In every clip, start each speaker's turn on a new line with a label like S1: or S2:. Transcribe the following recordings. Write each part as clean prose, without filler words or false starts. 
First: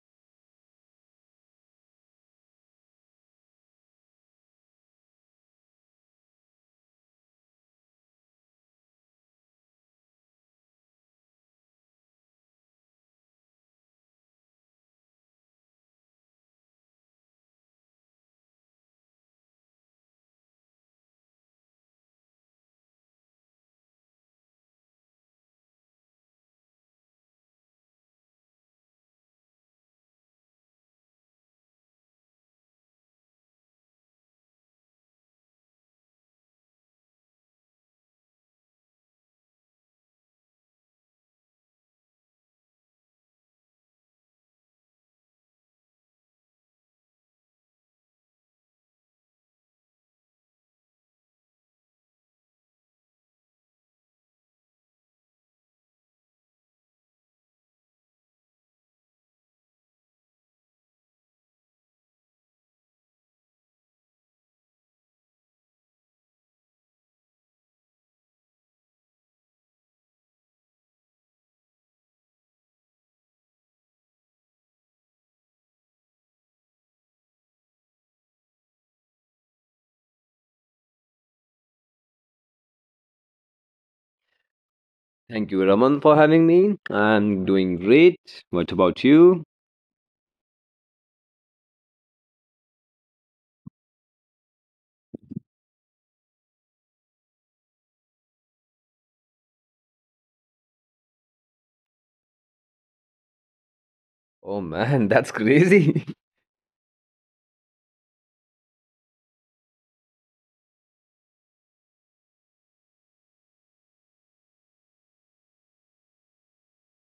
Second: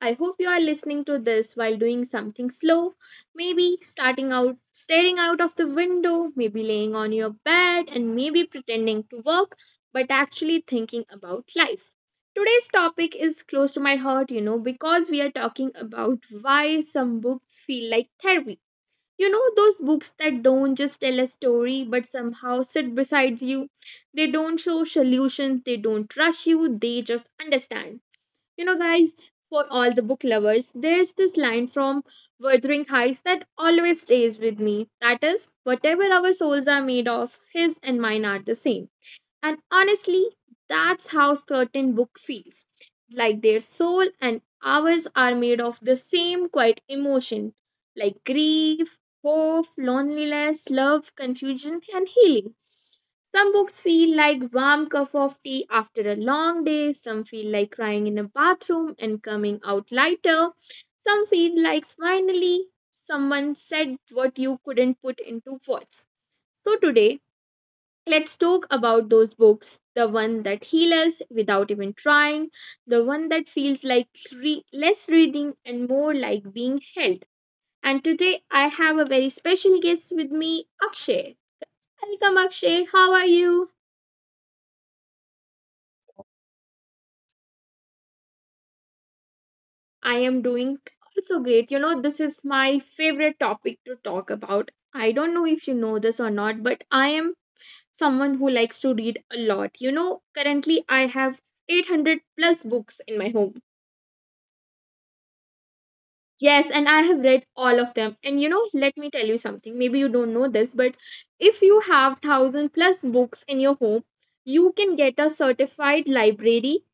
S1: I hope you are listening to this while doing something slow, maybe starting out staring out of the window, maybe laying on your bed, and maybe pretending to work but actually thinking about life. Today's topic is close to my heart, you know, because we are talking about why some books feel like therapy. You know those books that don't just tell a story but somehow sit beside you? They don't show solutions, they don't rush you, they just understand. You know, guys, for all the book lovers, there's this line from Wuthering Heights that always stays with me. That is, whatever our souls are made of, his and mine are the same. And honestly, that's how certain book feels. Like their soul and ours are made of the same quiet emotion, like grief, hope, loneliness, love, confusion, and healing. Some books feel like warm cup of tea after a long day, some feel like crying in a bathroom and coming out lighter. Some feel like finally someone said what you couldn't put into words. So today, let's talk about those books, the one that heal us without even trying, the one that feels like less reading and more like being held. And today I have a very special guest with me, Akshay. Welcome, Akshay. How are you?
S2: Thank you, Raman, for having me. I'm doing great. What about you?
S1: I am doing also great. You know, this is my favorite topic to talk about. I don't know if you know this or not, but I am someone who likes to read a lot. You know, currently I have 800 plus books in my home.
S2: Oh man, that's crazy.
S1: Yes, and I have read all of them. And you know, let me tell you something. Maybe you don't know this, but if you have thousand plus books in your home, you can get a certified library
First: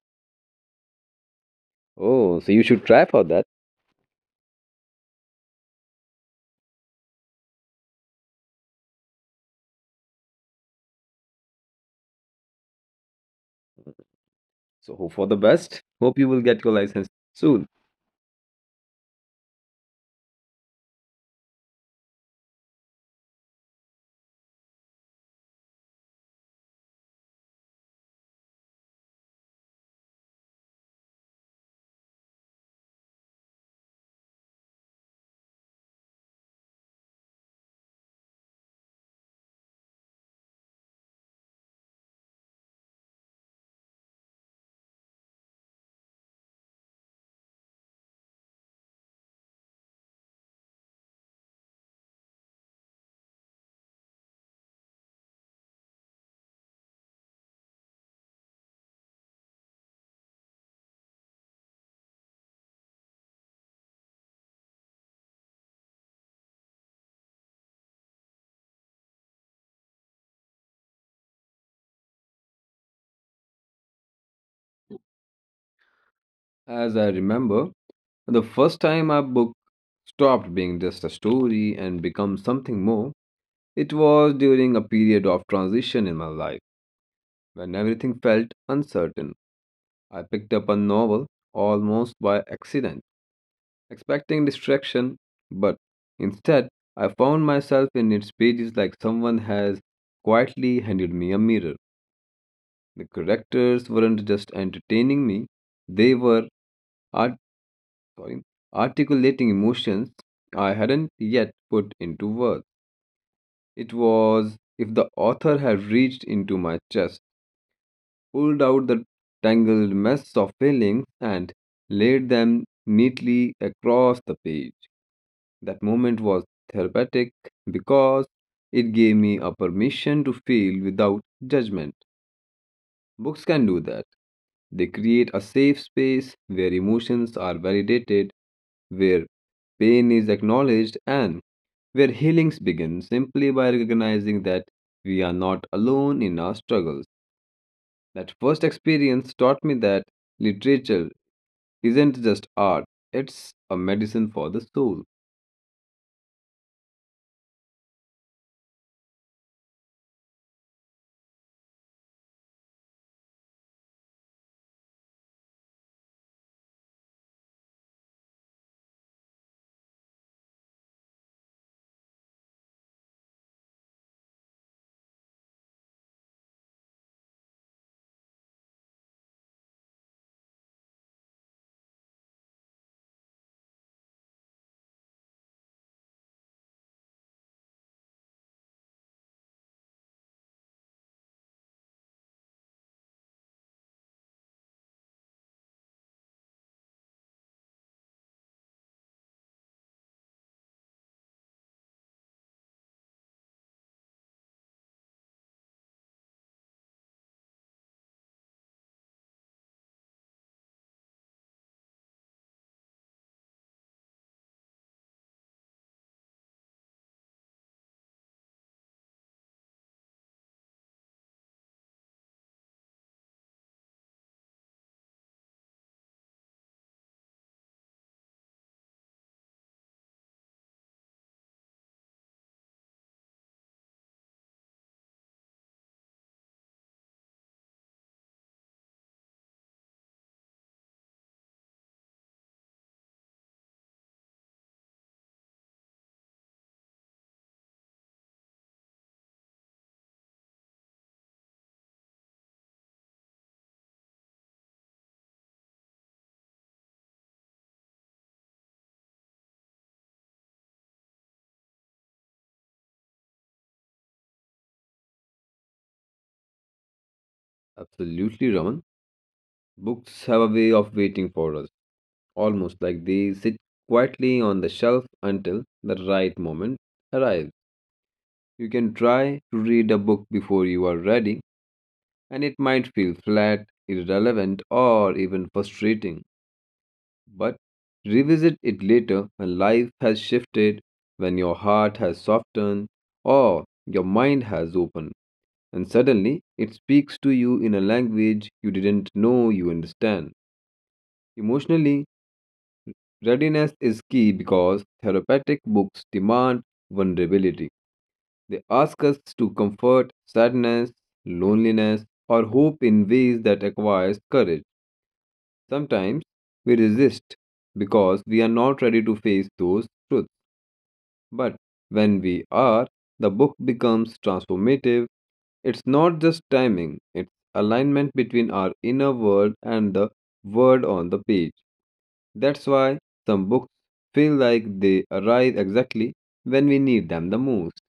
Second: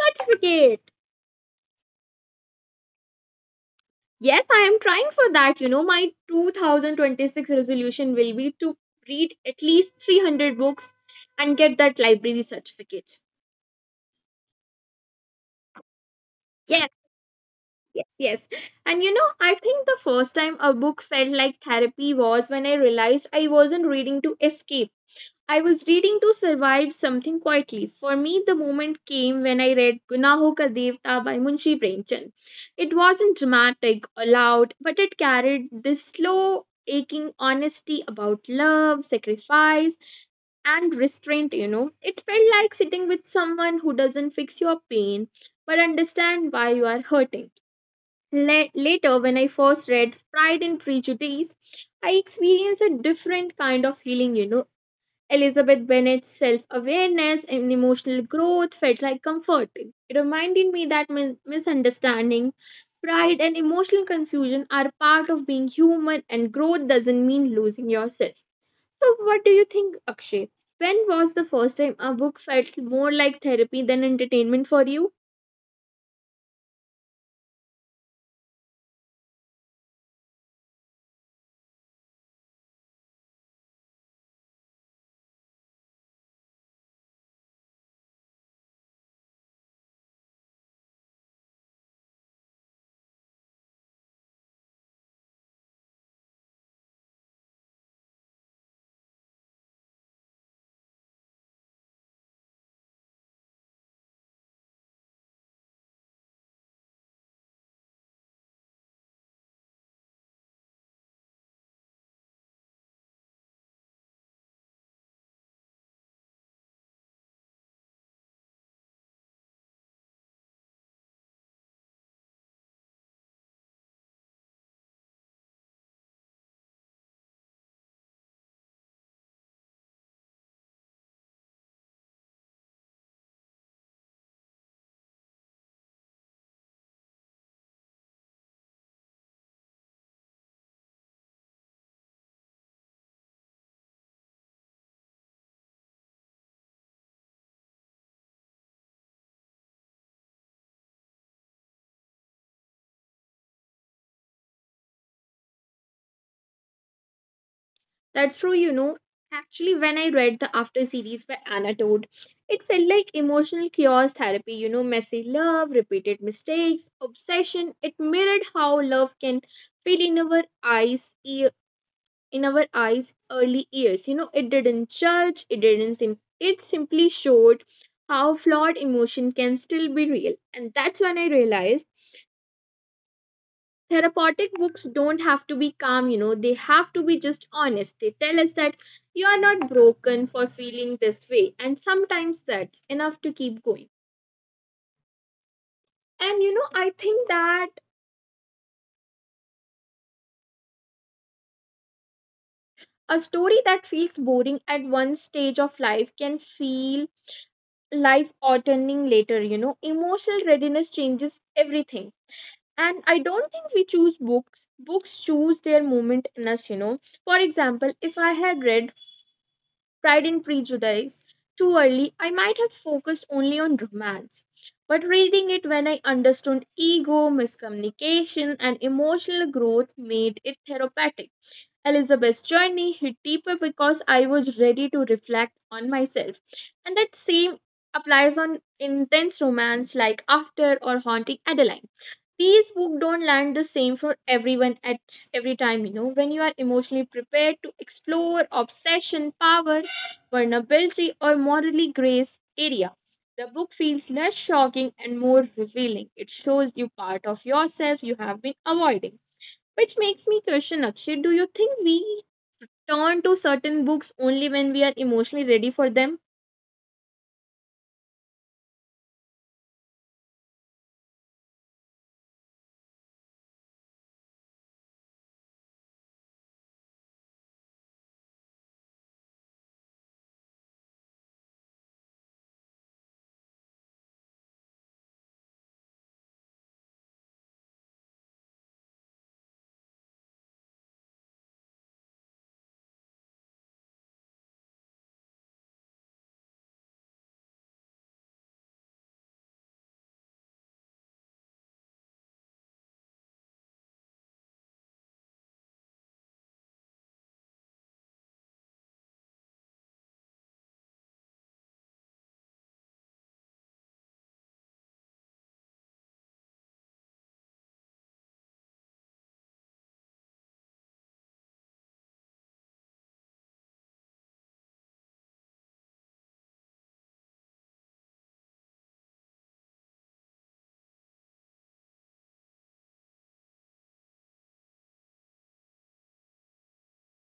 S1: certificate.
S2: Oh, so you should try for that.
S1: Yes, I am trying for that. You know, my 2026 resolution will be to read at least 300 books and get that library certificate.
S2: So hope for the best. Hope you will get your
S1: Yes,
S2: license soon.
S1: yes, yes. And you know, I think the first time a book felt like therapy was when I realized I wasn't reading to escape. I was reading to survive something quietly. For me, the moment came when I read Gunaho Ka Devta by Munshi Premchand. It wasn't dramatic or loud, but it carried this slow, aching honesty about love, sacrifice, and restraint, you know. It felt like sitting with someone who doesn't fix your pain, but understand why you are hurting. Later, when I first read Pride and Prejudice, I experienced a different kind of healing, you know. Elizabeth Bennet's self awareness and emotional growth felt like comforting. It reminded me that misunderstanding, pride, and emotional confusion are part of being human, and growth doesn't mean losing yourself. So, what do you think, Akshay? When was the first time a book felt more like therapy than entertainment for you?
S2: As I remember, the first time our book stopped being just a story and become something more, it was during a period of transition in my life when everything felt uncertain. I picked up a novel almost by accident expecting distraction, but instead I found myself in its pages like someone has quietly handed me a mirror. The characters weren't just entertaining me, they were art- sorry, articulating emotions I hadn't yet put into words. It was if the author had reached into my chest, pulled out the tangled mess of feelings, and laid them neatly across the page. That moment was therapeutic because it gave me a permission to feel without judgment. Books can do that. They create a safe space where emotions are validated, where pain is acknowledged, and where healings begin simply by recognizing that we are not alone in our struggles. That first experience taught me that literature isn't just art, it's a medicine for the soul.
S1: That's true, you know. Actually, when I read the after series by Anna Todd, it felt like emotional chaos therapy, you know, messy love, repeated mistakes, obsession. It mirrored how love can feel in our eyes, early years. You know, it didn't judge, it didn't sim- it simply showed how flawed emotion can still be real. And that's when I realized therapeutic books don't have to be calm, you know, they have to be just honest. They tell us that you are not broken for feeling this way, and sometimes that's enough to keep going. And you know, I think that a story that feels boring at one stage of life can feel life altering later. You know, emotional readiness changes everything, and I don't think we choose books, books choose their moment in us, you know. For example, if I had read Pride and Prejudice too early, I might have focused only on romance. But reading it when I understood ego, miscommunication, and emotional growth made it therapeutic. Elizabeth's journey hit deeper because I was ready to reflect on myself. And that same applies on intense romance like After or Haunting Adeline. These books don't land the same for everyone at every time, you know. When you are emotionally prepared to explore obsession, power, vulnerability, or morally grace area, the book feels less shocking and more revealing. It shows you part of yourself you have been avoiding. Which makes me question, Akshay, do you think we turn to certain books only when we are emotionally ready for them?
S2: Absolutely, Raman. Books have a way of waiting for us, almost like they sit quietly on the shelf until the right moment arrives. You can try to read a book before you are ready, and it might feel flat, irrelevant, or even frustrating. But revisit it later when life has shifted, when your heart has softened, or your mind has opened, and suddenly it speaks to you in a language you didn't know you understand. Emotionally, readiness is key because therapeutic books demand vulnerability. They ask us to comfort sadness, loneliness, or hope in ways that requires courage. Sometimes we resist because we are not ready to face those truths. But when we are, the book becomes transformative. It's not just timing, it's alignment between our inner world and the word on the page. That's why some books feel like they arrive exactly when we need them the most.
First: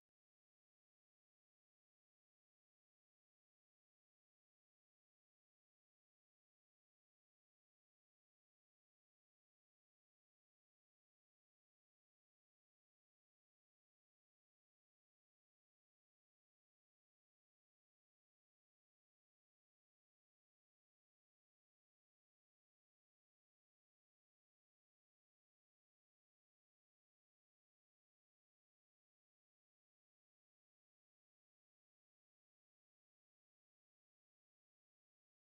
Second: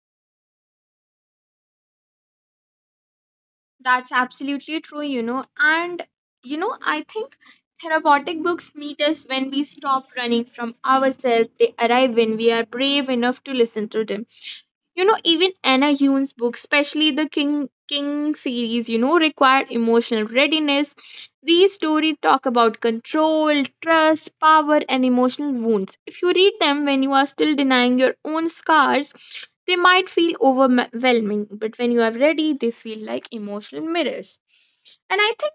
S1: That's absolutely true, you know. And, you know, I think therapeutic books meet us when we stop running from ourselves. They arrive when we are brave enough to listen to them. You know, even Anna Hune's books, especially the King King series, you know, require emotional readiness. These stories talk about control, trust, power, and emotional wounds. If you read them when you are still denying your own scars, they might feel overwhelming, but when you are ready, they feel like emotional mirrors. And I think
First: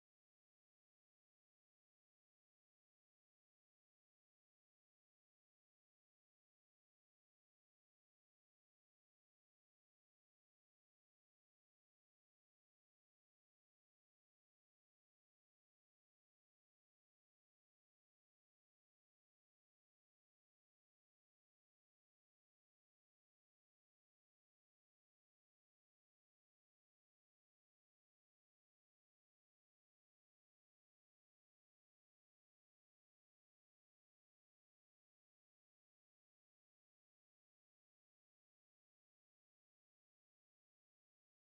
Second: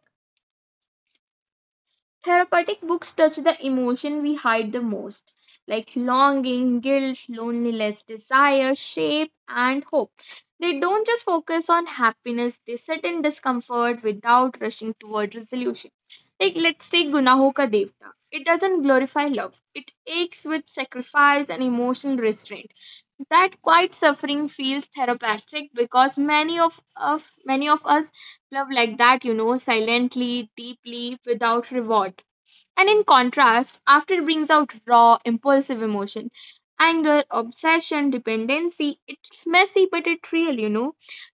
S1: therapeutic books touch the emotion we hide the most, like longing, guilt, loneliness, desire, shape, and hope. They don't just focus on happiness, they sit in discomfort without rushing toward resolution. Like, let's take Gunaho Ka Devta. It doesn't glorify love, it aches with sacrifice and emotional restraint. That quiet suffering feels therapeutic because of many of us love like that, you know, silently, deeply, without reward. And in contrast, after brings out raw, impulsive emotion, anger, obsession, dependency. It's messy, but it's real, you know.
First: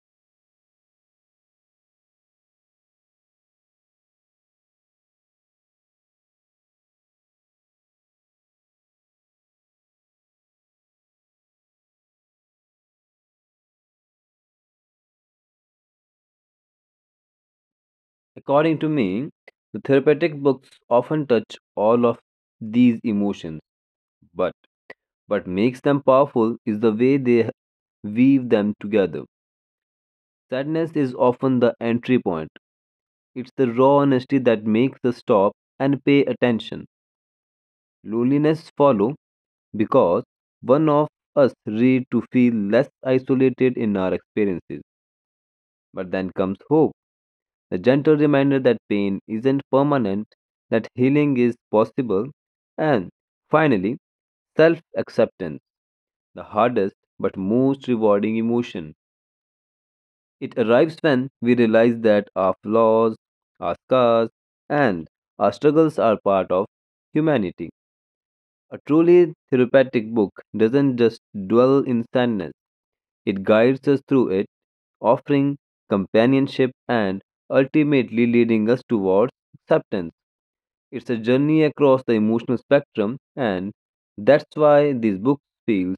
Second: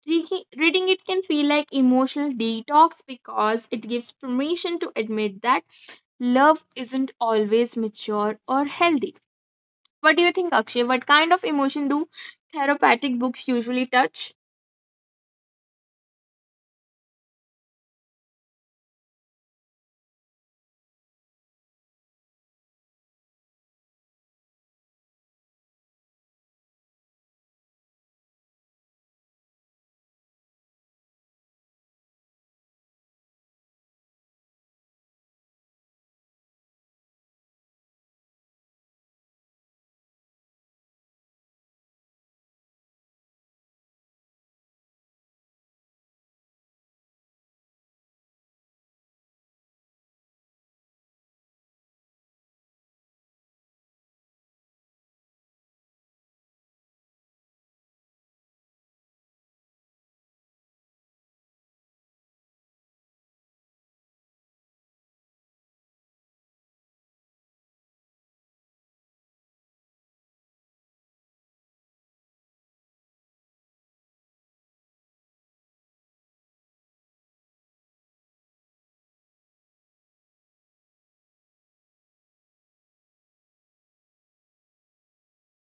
S1: Reading it can feel like emotional detox because it gives permission to admit that love isn't always mature or healthy. What do you think, Akshay? What kind of emotion do therapeutic books usually touch?
S2: According to me, the therapeutic books often touch all of these emotions, but what makes them powerful is the way they weave them together. Sadness is often the entry point. It's the raw honesty that makes us stop and pay attention. Loneliness follow because one of us read to feel less isolated in our experiences. But then comes hope, the gentle reminder that pain isn't permanent, that healing is possible, and finally, self acceptance, the hardest but most rewarding emotion. It arrives when we realize that our flaws, our scars, and our struggles are part of humanity. A truly therapeutic book doesn't just dwell in sadness, it guides us through it, offering companionship and ultimately leading us towards acceptance. It's a journey across the emotional spectrum, and that's why this book feels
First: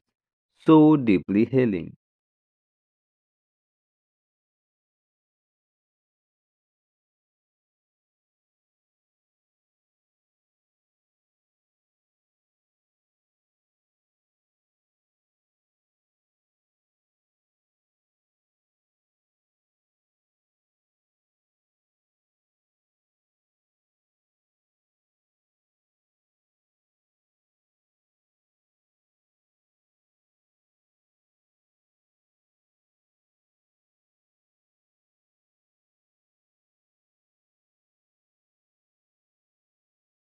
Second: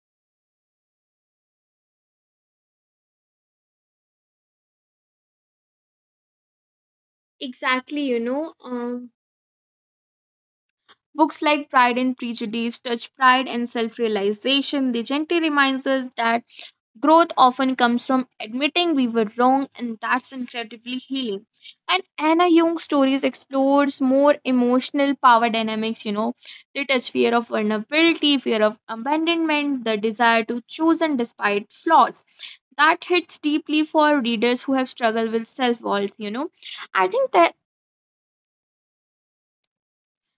S2: so deeply healing.
S1: Exactly, you know. Books like Pride and Prejudice touch pride and self realization. They gently remind us that growth often comes from admitting we were wrong, and that's incredibly healing. And Anna Jung stories explores more emotional power dynamics, you know, they touch fear of vulnerability, fear of abandonment, the desire to choose and despite flaws. That hits deeply for readers who have struggled with self worth, you know. I think that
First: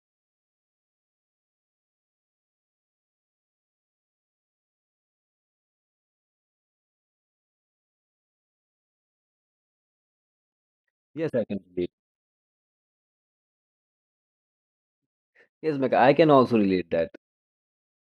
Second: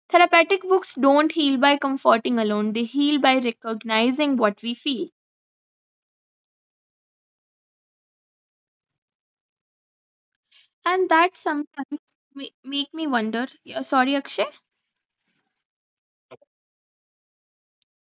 S1: therapeutic books don't heal by comforting alone, they heal by recognizing what we feel. And
S2: Yes,
S1: that
S2: I can relate.
S1: sometimes make me wonder. Yeah, sorry, Akshay.
S2: Yes, Mecca, I can also relate that.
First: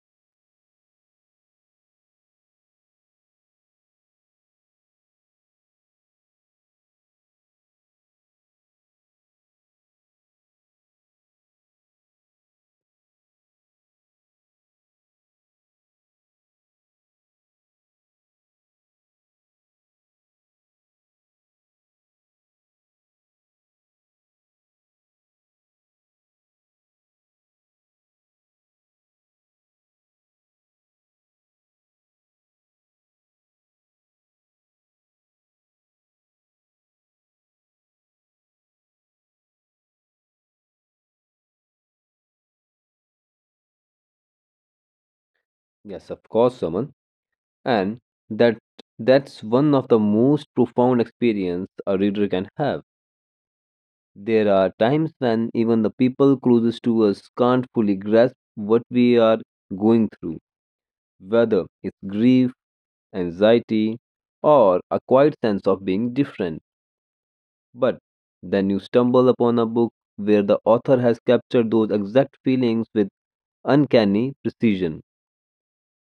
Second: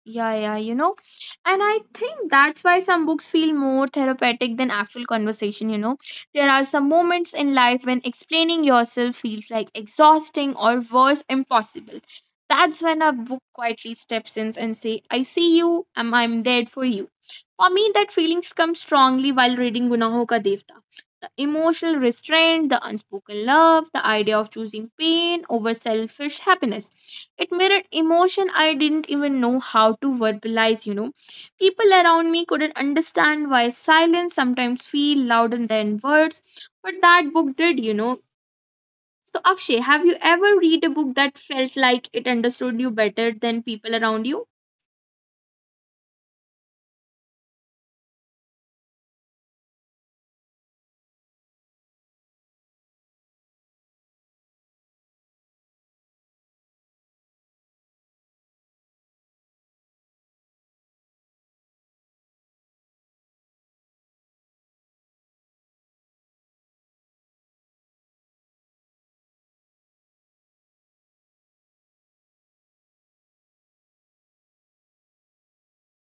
S1: Yeah, yeah, you know. And I think that's why some books feel more therapeutic than actual conversation, you know. There are some moments in life when explaining yourself feels like exhausting or worse, impossible. That's when a book quietly steps in and say, "I see you, I'm there for you." For me, that feelings come strongly while reading Gunaho Ka Devta. The emotional restraint, the unspoken love, the idea of choosing pain over selfish happiness, it mirrored emotion I didn't even know how to verbalize, you know. People around me couldn't understand why silence sometimes feel louder than words, but that book did, you know. So Akshay, have you ever read a book that felt like it understood you better than people around you?
S2: Yes, of course, Suman. And that that's one of the most profound experience a reader can have. There are times when even the people closest to us can't fully grasp what we are going through, whether it's grief, anxiety, or a quiet sense of being different. But then you stumble upon a book where the author has captured those exact feelings with uncanny precision.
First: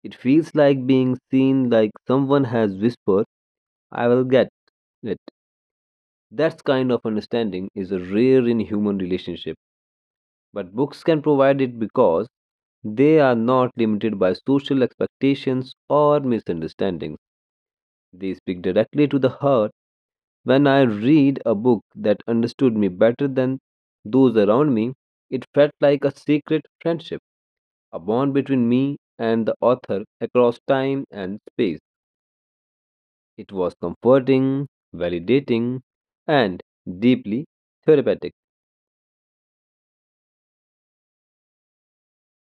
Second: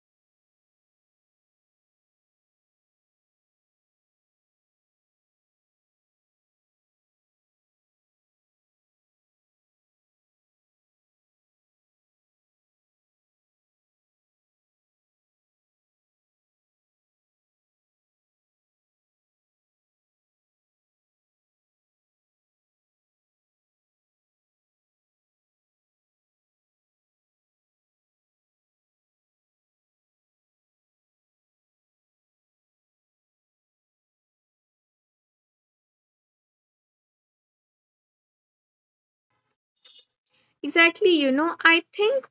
S2: It feels like being seen, like someone has whispered, "I will get it." That kind of understanding is rare in human relationship, but books can provide it because they are not limited by social expectations or misunderstandings. They speak directly to the heart. When I read a book that understood me better than those around me, it felt like a secret friendship, a bond between me and the author across time and space. It was comforting, validating, and deeply therapeutic.
S1: Exactly, you know, I think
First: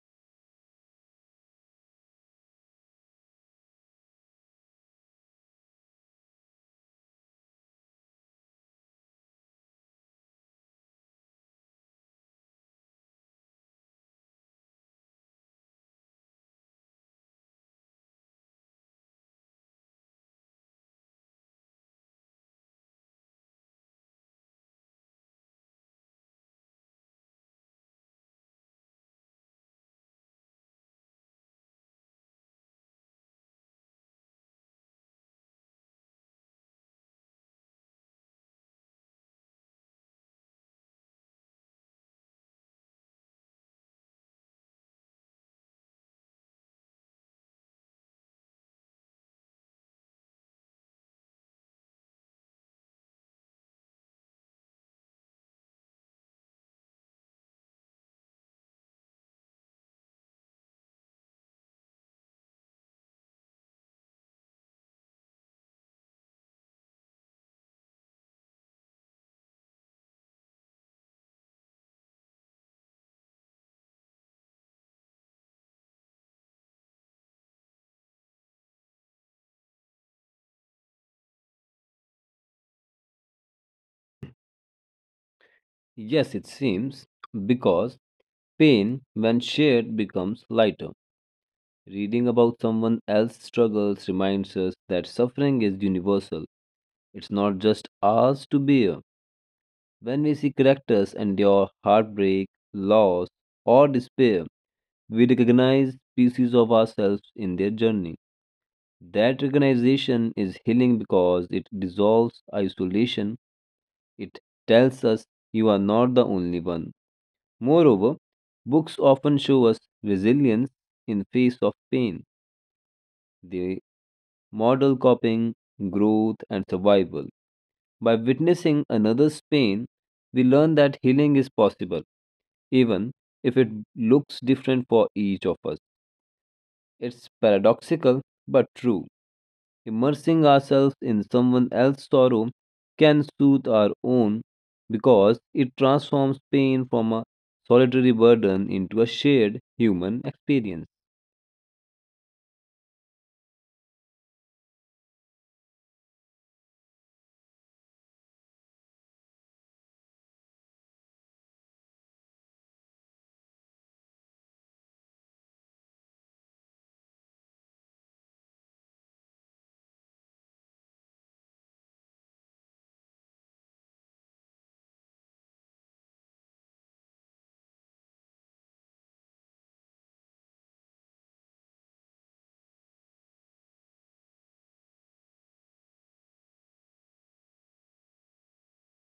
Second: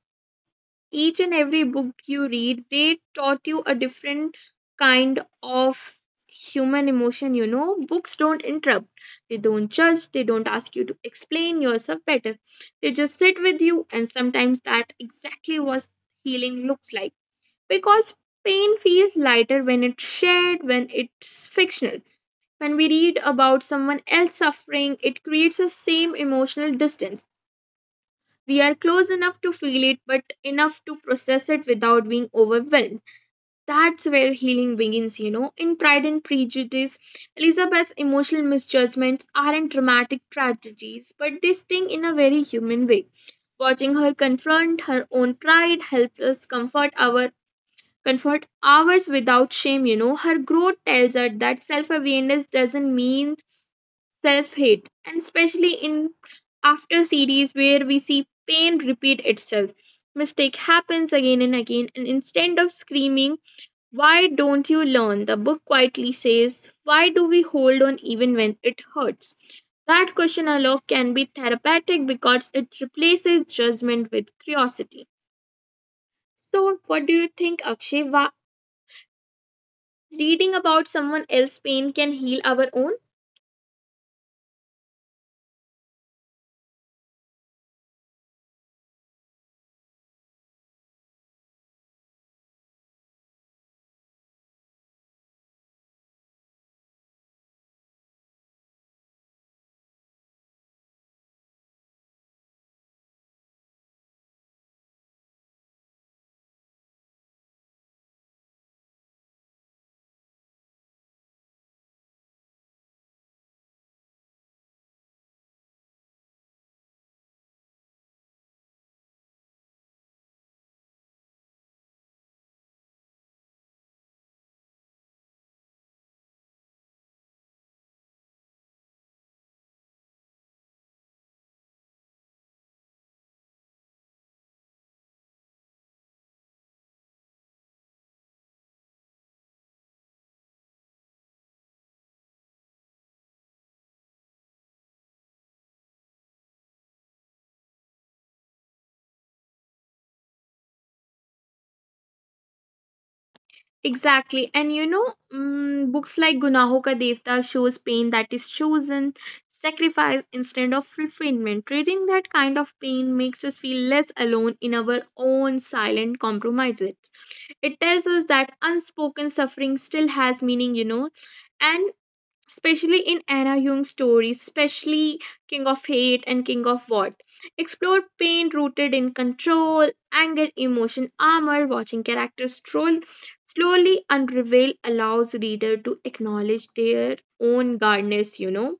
S1: each and every book you read, they taught you a different kind of human emotion, you know. Books don't interrupt, they don't judge, they don't ask you to explain yourself better. They just sit with you, and sometimes that exactly what healing looks like. Because pain feels lighter when it's shared, when it's fictional. When we read about someone else suffering, it creates the same emotional distance, we are close enough to feel it, but enough to process it without being overwhelmed. That's where healing begins, you know. In Pride and Prejudice, Elizabeth's emotional misjudgments aren't dramatic tragedies, but they sting in a very human way. Watching her confront her own pride helps us comfort ours without shame, you know. Her growth tells her that self awareness doesn't mean self-hate, and especially in after series where we see pain repeat itself. Mistake happens again and again, and instead of screaming, "Why don't you learn?" the book quietly says, "Why do we hold on even when it hurts?" That question alone can be therapeutic because it replaces judgment with curiosity. So, what do you think, Akshay? Reading about someone else's pain can heal our own?
S2: Yes, it seems, because pain, when shared, becomes lighter. Reading about someone else's struggles reminds us that suffering is universal. It's not just ours to bear. When we see characters endure heartbreak, loss, or despair, we recognize pieces of ourselves in their journey. That recognition is healing because it dissolves isolation. It tells us you are not the only one. Moreover, books often show us resilience in face of pain. They model coping, growth, and survival. By witnessing another's pain, we learn that healing is possible, even if it looks different for each of us. It's paradoxical but true. Immersing ourselves in someone else's sorrow can soothe our own because it transforms pain from a solitary burden into a shared human experience.
S1: Exactly. And you know, books like Gunaho Ka Devta shows pain that is chosen, sacrifice instead of fulfillment. Reading that kind of pain makes us feel less alone in our own silent compromises. It tells us that unspoken suffering still has meaning, you know, and especially in Anna Jung's stories, especially King of Hate and King of What. Explore pain rooted in control, anger, emotion, armor, watching characters troll, slowly unravel allows reader to acknowledge their own guardness, you know.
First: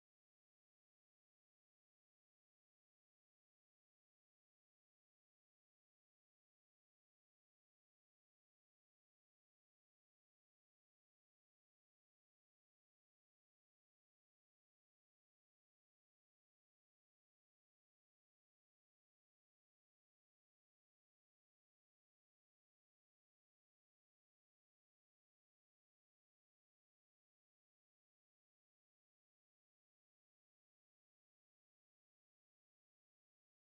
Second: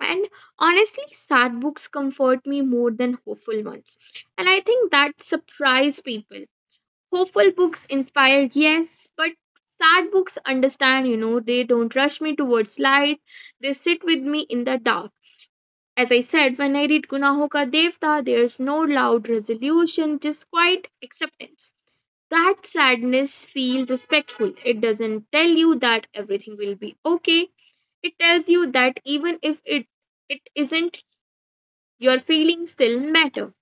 S1: And honestly, sad books comfort me more than hopeful ones. And I think that surprise people. Hopeful books inspire, yes, but sad books understand, you know, they don't rush me towards light. They sit with me in the dark. As I said, when I read Gunaho Ka Devta, there's no loud resolution, just quiet acceptance. That sadness feels respectful. It doesn't tell you that everything will be okay. It tells you that even if it, it isn't, your feelings still matter.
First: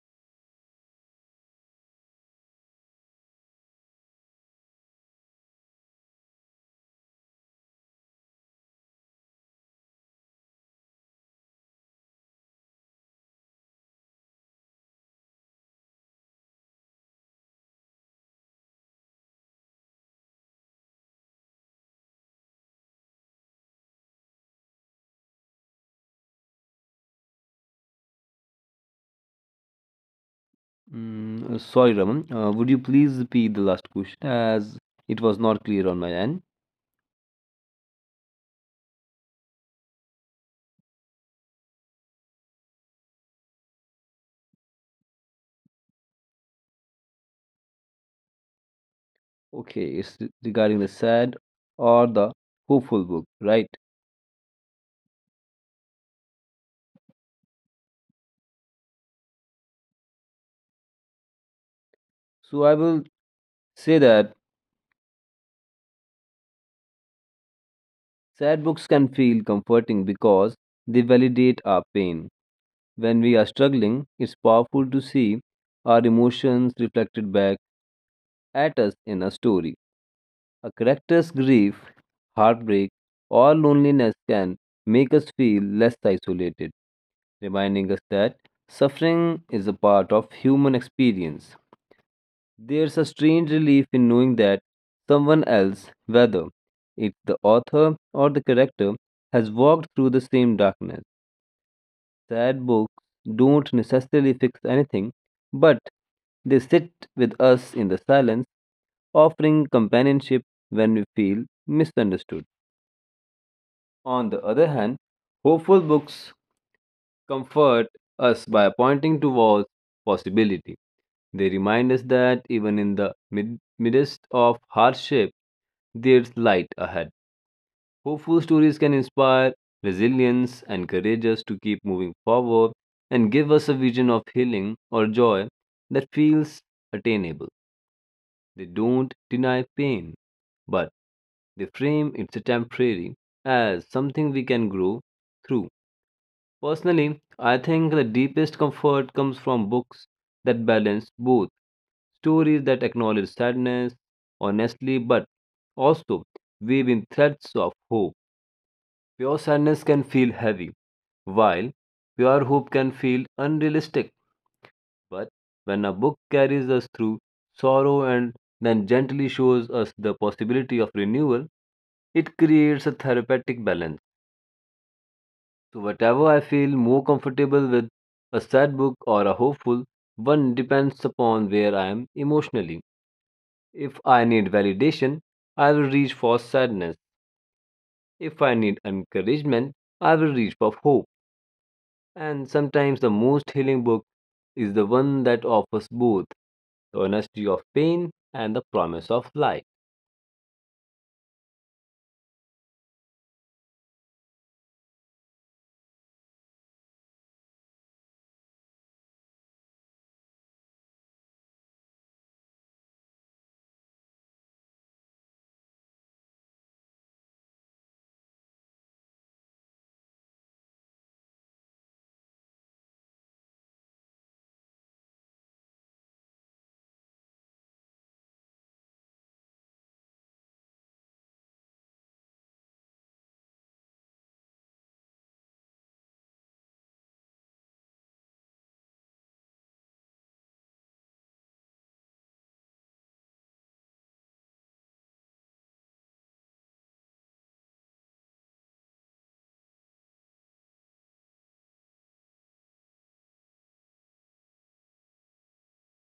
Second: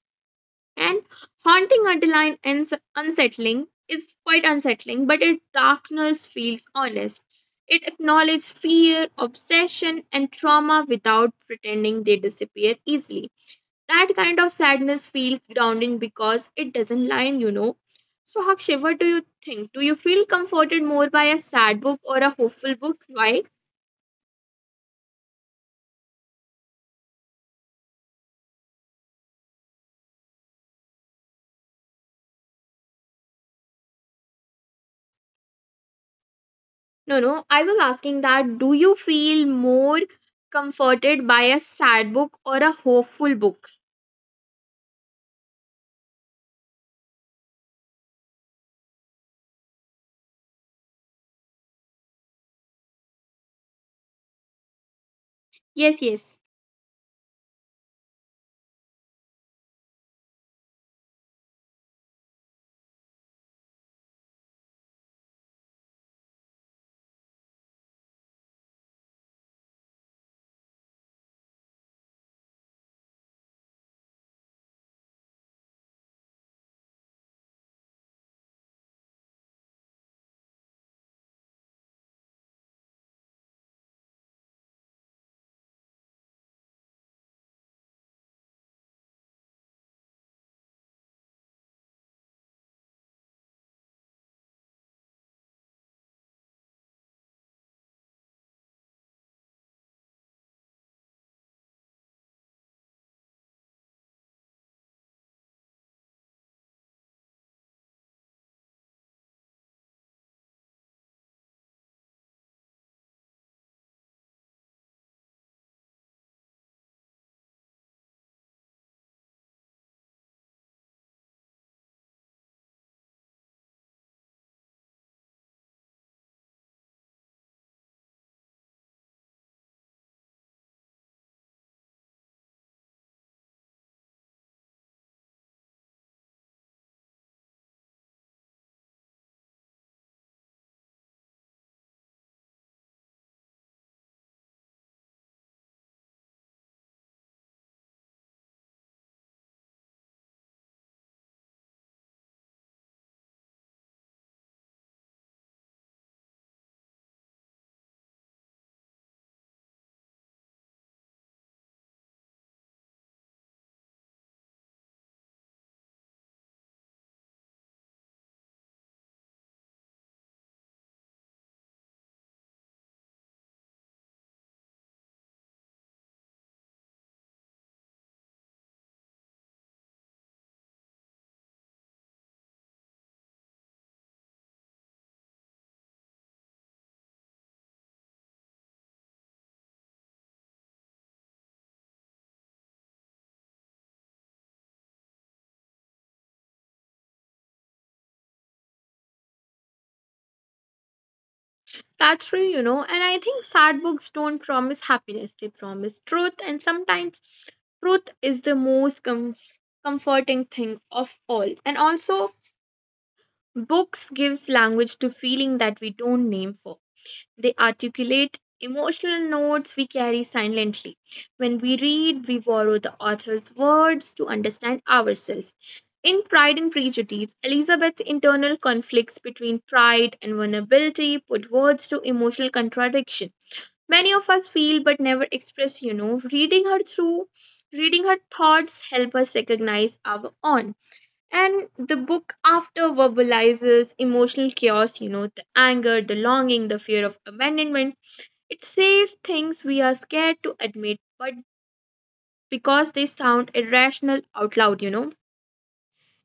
S1: And haunting underline I ends unsettling is quite unsettling, but its darkness feels honest. It acknowledges fear, obsession, and trauma without pretending they disappear easily. That kind of sadness feels grounding because it doesn't line. So, Hakshay, what do you think? Do you feel comforted more by a sad book or a hopeful book? Why?
S2: Sorry, Raman. Would you please repeat the last question as it was not clear on my end?
S1: No, no, I was asking that do you feel more comforted by a sad book or a hopeful book?
S2: Okay, it's regarding the sad or the hopeful book, right?
S1: Yes, yes,
S2: So I will say that sad books can feel comforting because they validate our pain. When we are struggling, it's powerful to see our emotions reflected back at us in a story. A character's grief, heartbreak, or loneliness can make us feel less isolated, reminding us that suffering is a part of human experience. There's a strange relief in knowing that someone else, whether it's the author or the character, has walked through the same darkness. Sad books don't necessarily fix anything, but they sit with us in the silence, offering companionship when we feel misunderstood. On the other hand, hopeful books comfort us by pointing towards possibility. They remind us that even in the midst of hardship, there's light ahead. Hopeful stories can inspire resilience, and encourage us to keep moving forward, and give us a vision of healing or joy that feels attainable. They don't deny pain, but they frame it's a temporary as something we can grow through. Personally, I think the deepest comfort comes from books that balance both, stories that acknowledge sadness honestly, but also weave in threads of hope. Pure sadness can feel heavy, while pure hope can feel unrealistic. But when a book carries us through sorrow and then gently shows us the possibility of renewal, it creates a therapeutic balance. So, whatever I feel more comfortable with, a sad book or a hopeful one depends upon where I am emotionally. If I need validation, I will reach for sadness. If I need encouragement, I will reach for hope. And sometimes the most healing book is the one that offers both, the honesty of pain and the promise of life.
S1: that's true. And I think sad books don't promise happiness, they promise truth. And sometimes truth is the most comforting thing of all. And also, books gives language to feeling that we don't name for. They articulate emotional notes we carry silently. When we read, we borrow the author's words to understand ourselves. In Pride and Prejudice, Elizabeth's internal conflicts between pride and vulnerability put words to emotional contradiction. Many of us feel but never express, reading her thoughts help us recognize our own. And the book after verbalizes emotional chaos, the anger, the longing, the fear of abandonment. It says things we are scared to admit, but because they sound irrational out loud.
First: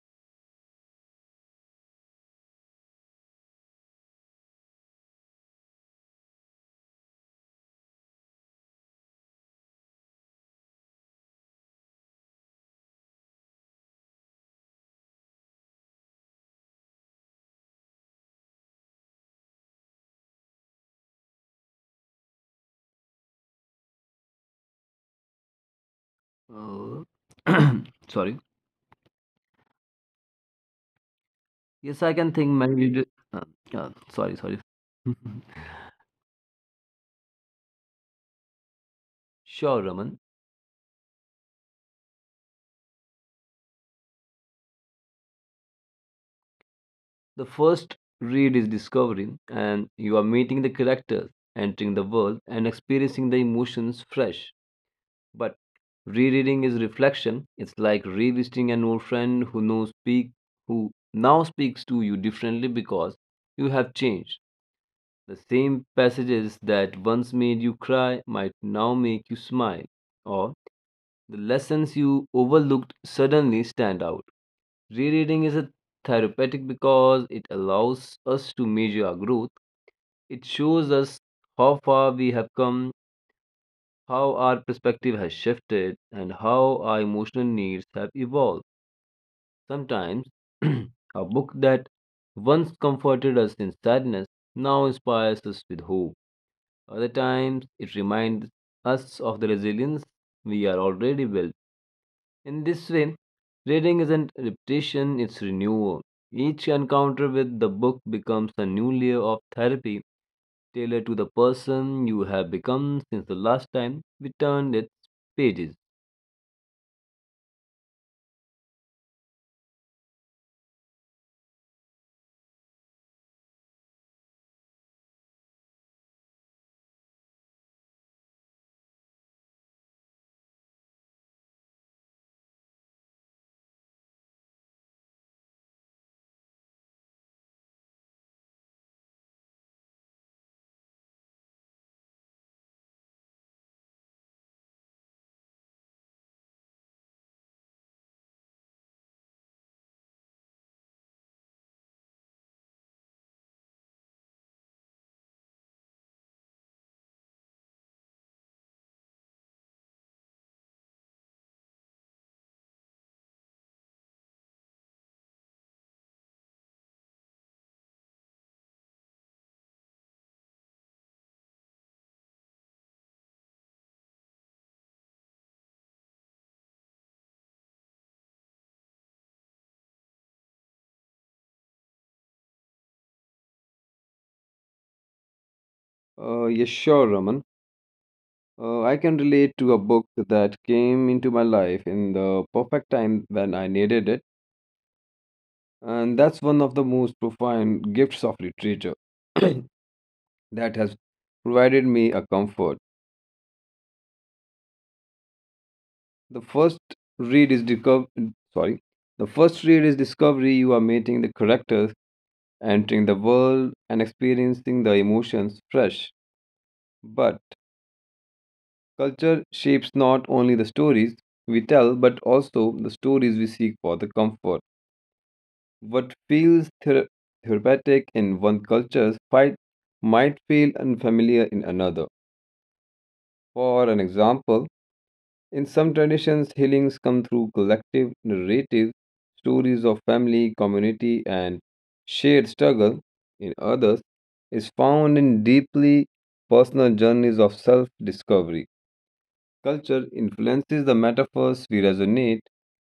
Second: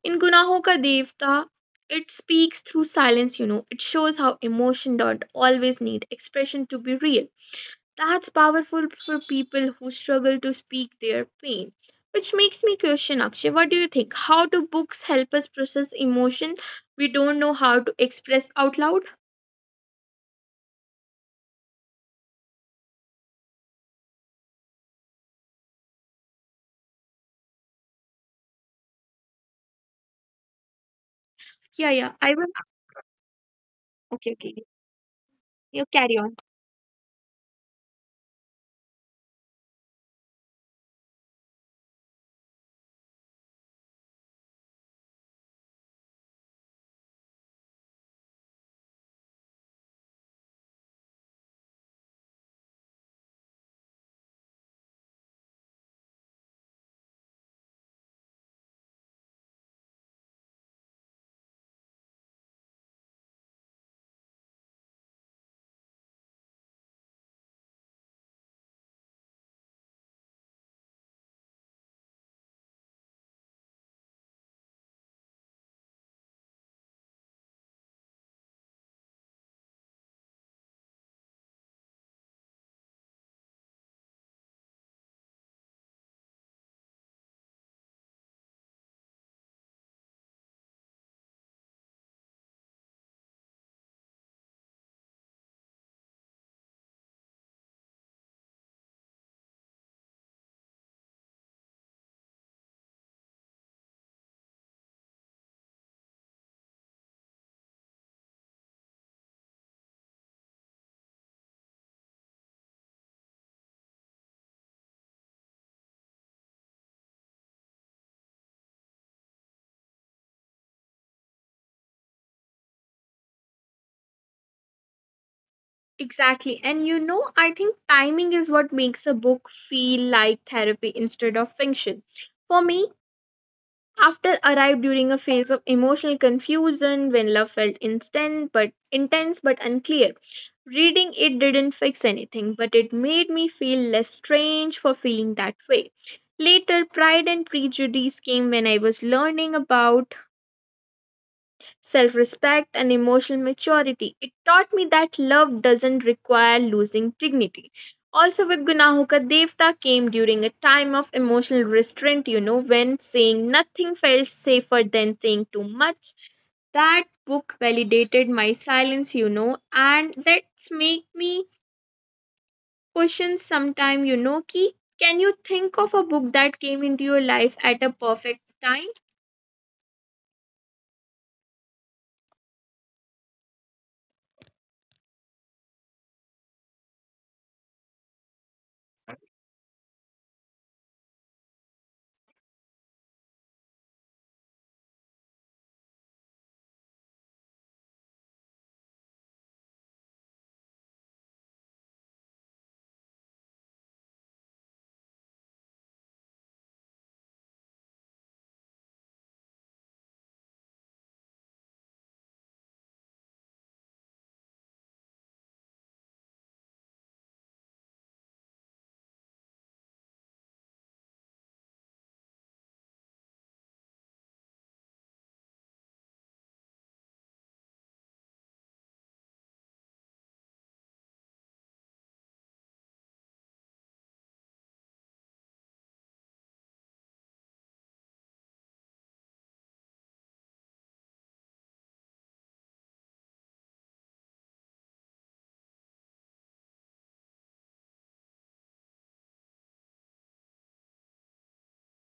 S1: In Gunahon Ka Devta, it speaks through silence. It shows how emotion don't always need expression to be real. That's powerful for people who struggle to speak their pain. Which makes me question, Akshay, what do you think? How do books help us process emotion we don't know how to express out loud?
S2: Uh, sorry.
S1: Yeah,
S2: Yes,
S1: yeah.
S2: I can
S1: I will.
S2: think many. Reader- Uh,
S1: Okay,
S2: sorry,
S1: okay.
S2: sorry.
S1: You carry on.
S2: Sure, Raman. The first read is discovering, and you are meeting the characters, entering the world, and experiencing the emotions fresh. But rereading is reflection. It's like revisiting an old friend who knows speak who now speaks to you differently because you have changed. The same passages that once made you cry might now make you smile, or the lessons you overlooked suddenly stand out. Rereading is a therapeutic because it allows us to measure our growth. It shows us how far we have come, how our perspective has shifted, and how our emotional needs have evolved. Sometimes a book that once comforted us in sadness now inspires us with hope. Other times it reminds us of the resilience we are already built. In this way, reading isn't repetition, it's renewal. Each encounter with the book becomes a new layer of therapy tailored to the person you have become since the last time we turned its pages.
S1: Exactly. And you know, I think timing is what makes a book feel like therapy instead of fiction. For me, After arrived during a phase of emotional confusion when love felt instant but intense but unclear. Reading it didn't fix anything, but it made me feel less strange for feeling that way. Later, Pride and Prejudice came when I was learning about self respect, and emotional maturity. It taught me that love doesn't require losing dignity. Also, with Gunahoka Devta came during a time of emotional restraint, when saying nothing felt safer than saying too much. That book validated my silence, and that's make me question sometime, can you think of a book that came into your life at a perfect time?
S2: Yes, sure, Raman. I can relate to a book that came into my life in the perfect time when I needed it, and that's one of the most profound gifts of literature that has provided me a comfort. The first read is discover sorry, the first read is discovery. You are meeting the characters, entering the world, and experiencing the emotions fresh. But culture shapes not only the stories we tell, but also the stories we seek for the comfort. What feels therapeutic in one culture fight might feel unfamiliar in another. For an example, in some traditions, healings come through collective narratives, stories of family, community, and shared struggle. In others, is found in deeply personal journeys of self discovery. Culture influences the metaphors we resonate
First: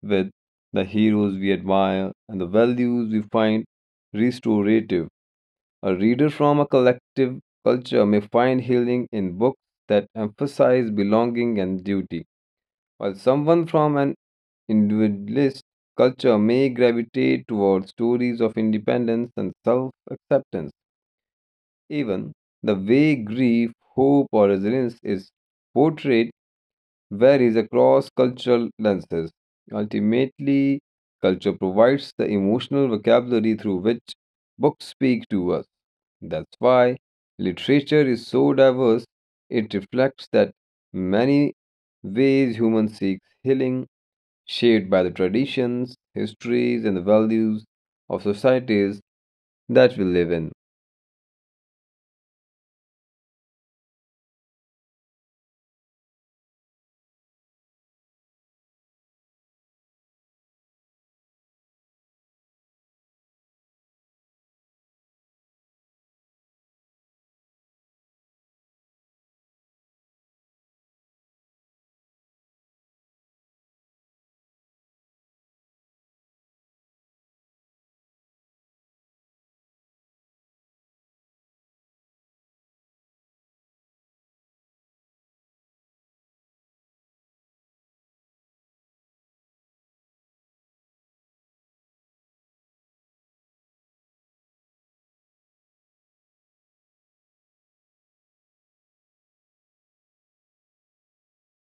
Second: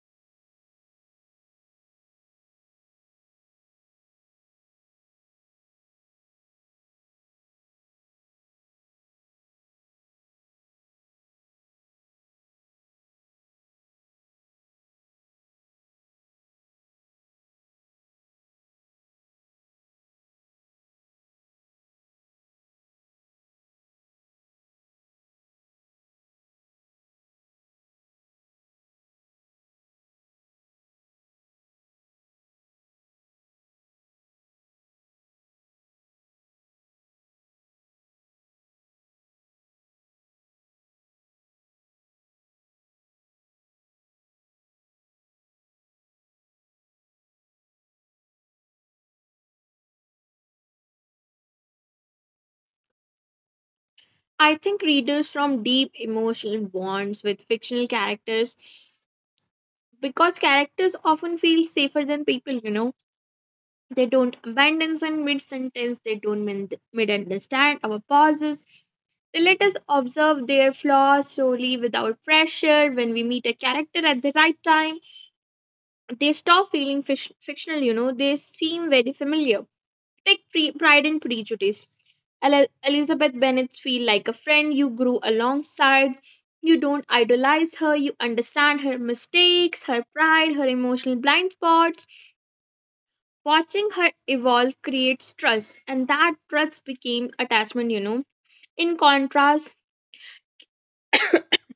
S2: with, the heroes we admire, and the values we find restorative. A reader from a collective culture may find healing in books that emphasize belonging and duty, while someone from an individualist culture may gravitate towards stories of independence and self acceptance. Even the way grief, hope, or resilience is portrayed varies across cultural lenses. Ultimately, culture provides the emotional vocabulary through which books speak to us. That's why literature is so diverse. It reflects that many ways human seeks healing, shaped by the traditions, histories, and the values of societies that we live in.
S1: I think readers from deep emotional bonds with fictional characters because characters often feel safer than people. They don't abandon us in mid sentence, they don't mid understand our pauses. They let us observe their flaws slowly without pressure. When we meet a character at the right time, they stop fictional, they seem very familiar. Take Pride and Prejudice. Elizabeth Bennet feels like a friend you grew alongside. You don't idolize her, you understand her mistakes, her pride, her emotional blind spots. Watching her evolve creates trust, and that trust became attachment. In contrast,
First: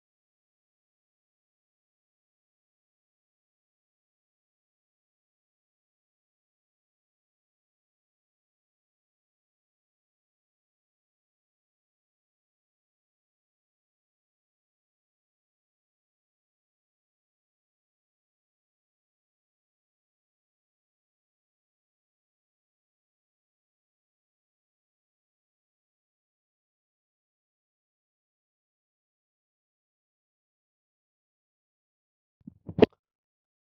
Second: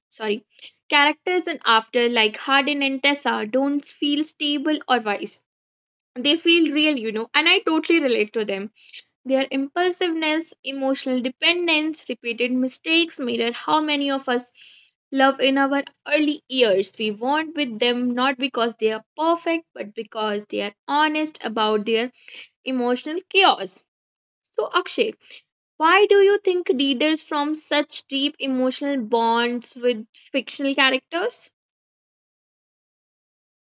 S1: sorry, characters in After, like Hardin and Tessa, don't feel stable or wise. They feel real, and I totally relate to them. Their impulsiveness, emotional dependence, repeated mistakes mirror how many of us love in our early years. We bond with them not because they are perfect, but because they are honest about their emotional chaos. So, Akshay, why do you think readers form such deep emotional bonds with fictional characters?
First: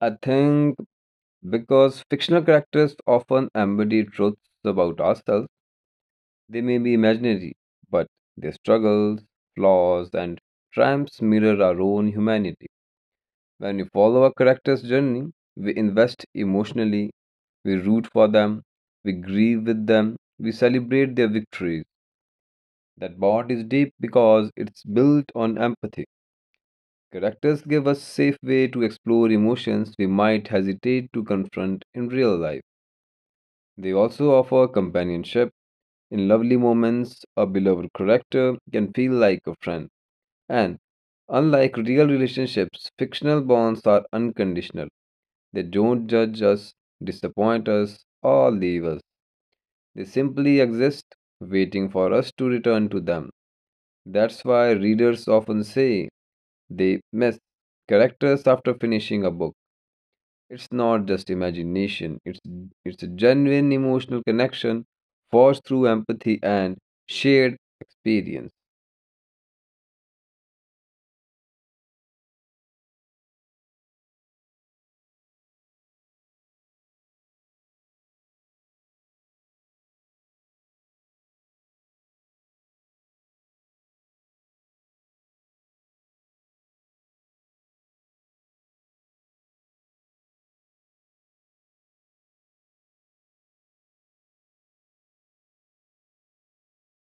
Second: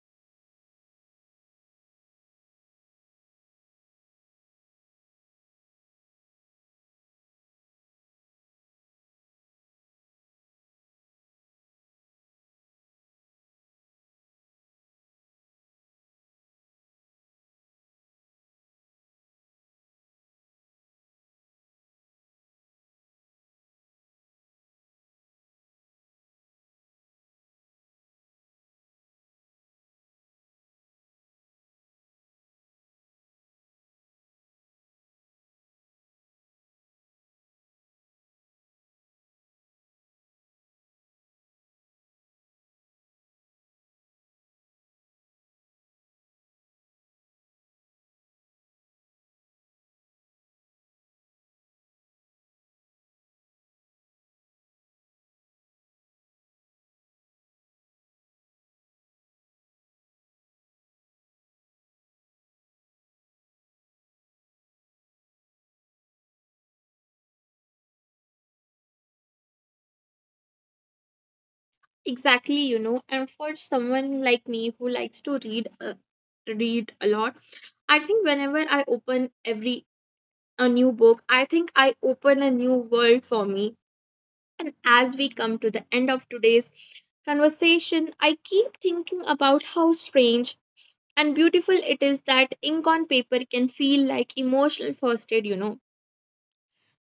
S2: I think because fictional characters often embody truths about ourselves. They may be imaginary, but their struggles, flaws, and triumphs mirror our own humanity. When we follow a character's journey, we invest emotionally, we root for them, we grieve with them, we celebrate their victories. That bond is deep because it's built on empathy. Characters give us safe way to explore emotions we might hesitate to confront in real life. They also offer companionship. In lovely moments, a beloved character can feel like a friend. And unlike real relationships, fictional bonds are unconditional. They don't judge us, disappoint us, or leave us. They simply exist, waiting for us to return to them. That's why readers often say they miss characters after finishing a book. It's not just imagination, it's a genuine emotional connection forged through empathy and shared experience.
S1: Exactly, and for someone like me who likes to read a lot, I think whenever I open every a new book, I think I open a new world for me. And as we come to the end of today's conversation, I keep thinking about how strange and beautiful it is that ink on paper can feel like emotional first aid.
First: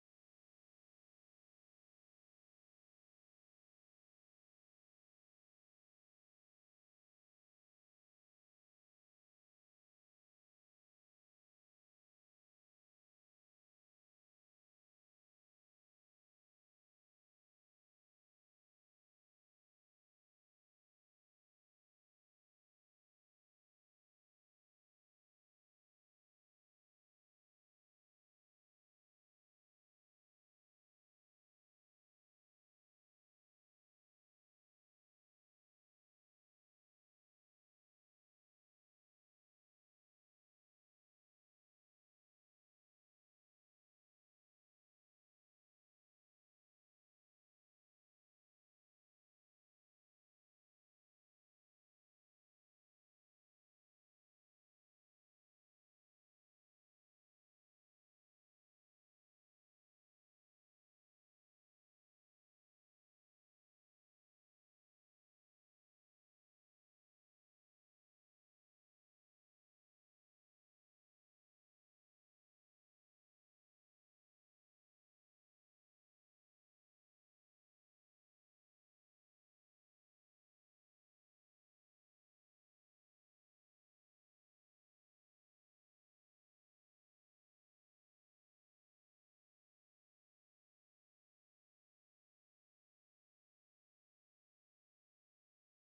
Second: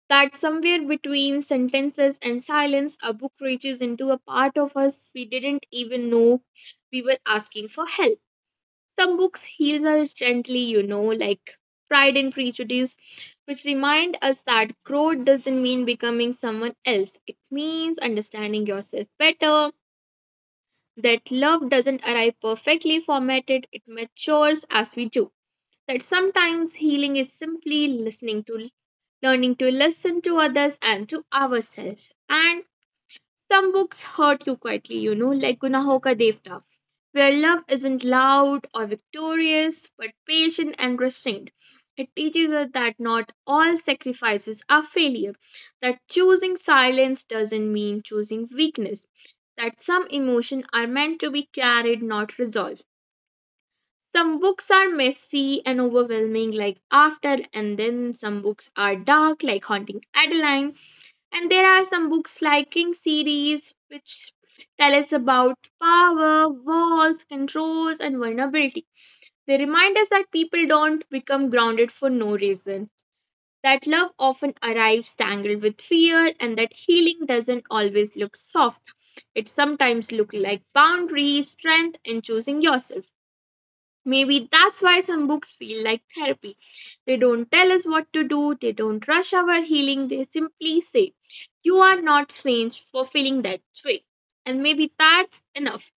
S1: That somewhere between sentences and silence, a book reaches into a part of us we didn't even know we were asking for help. Some books heals us gently, like Pride and Prejudice, which remind us that growth doesn't mean becoming someone else. It means understanding yourself better, that love doesn't arrive perfectly formatted, it matures as we do. That sometimes healing is simply listening to learning to listen to others and to ourselves and some books hurt you quietly, like Gunahoka Devta, where love isn't loud or victorious, but patient and restrained. It teaches us that not all sacrifices are failure, that choosing silence doesn't mean choosing weakness, that some emotions are meant to be carried, not resolved. Some books are messy and overwhelming, like After, and then some books are dark, like Haunting Adeline and there are some books like King series which tell us about power, walls, controls, and vulnerability. They remind us that people don't become grounded for no reason, that love often arrives tangled with fear, and that healing doesn't always look soft. It sometimes looks like boundaries, strength, and choosing yourself. Maybe that's why some books feel like therapy. They don't tell us what to do, they don't rush our healing, they simply say, you are not strange for feeling that way. And maybe that's enough.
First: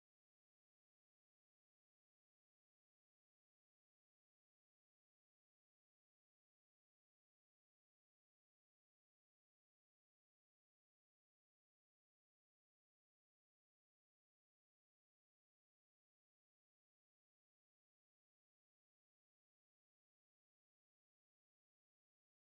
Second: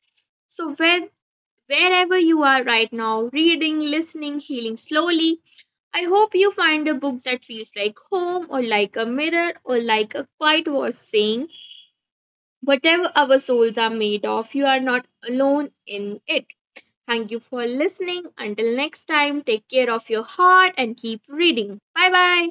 S1: So, wherever you are right now, reading, listening, healing slowly, I hope you find a book that feels like home, or like a mirror, or like a quiet voice saying, whatever our souls are made of, you are not alone in it. Thank you for listening. Until next time, take care of your heart and keep reading. Bye bye.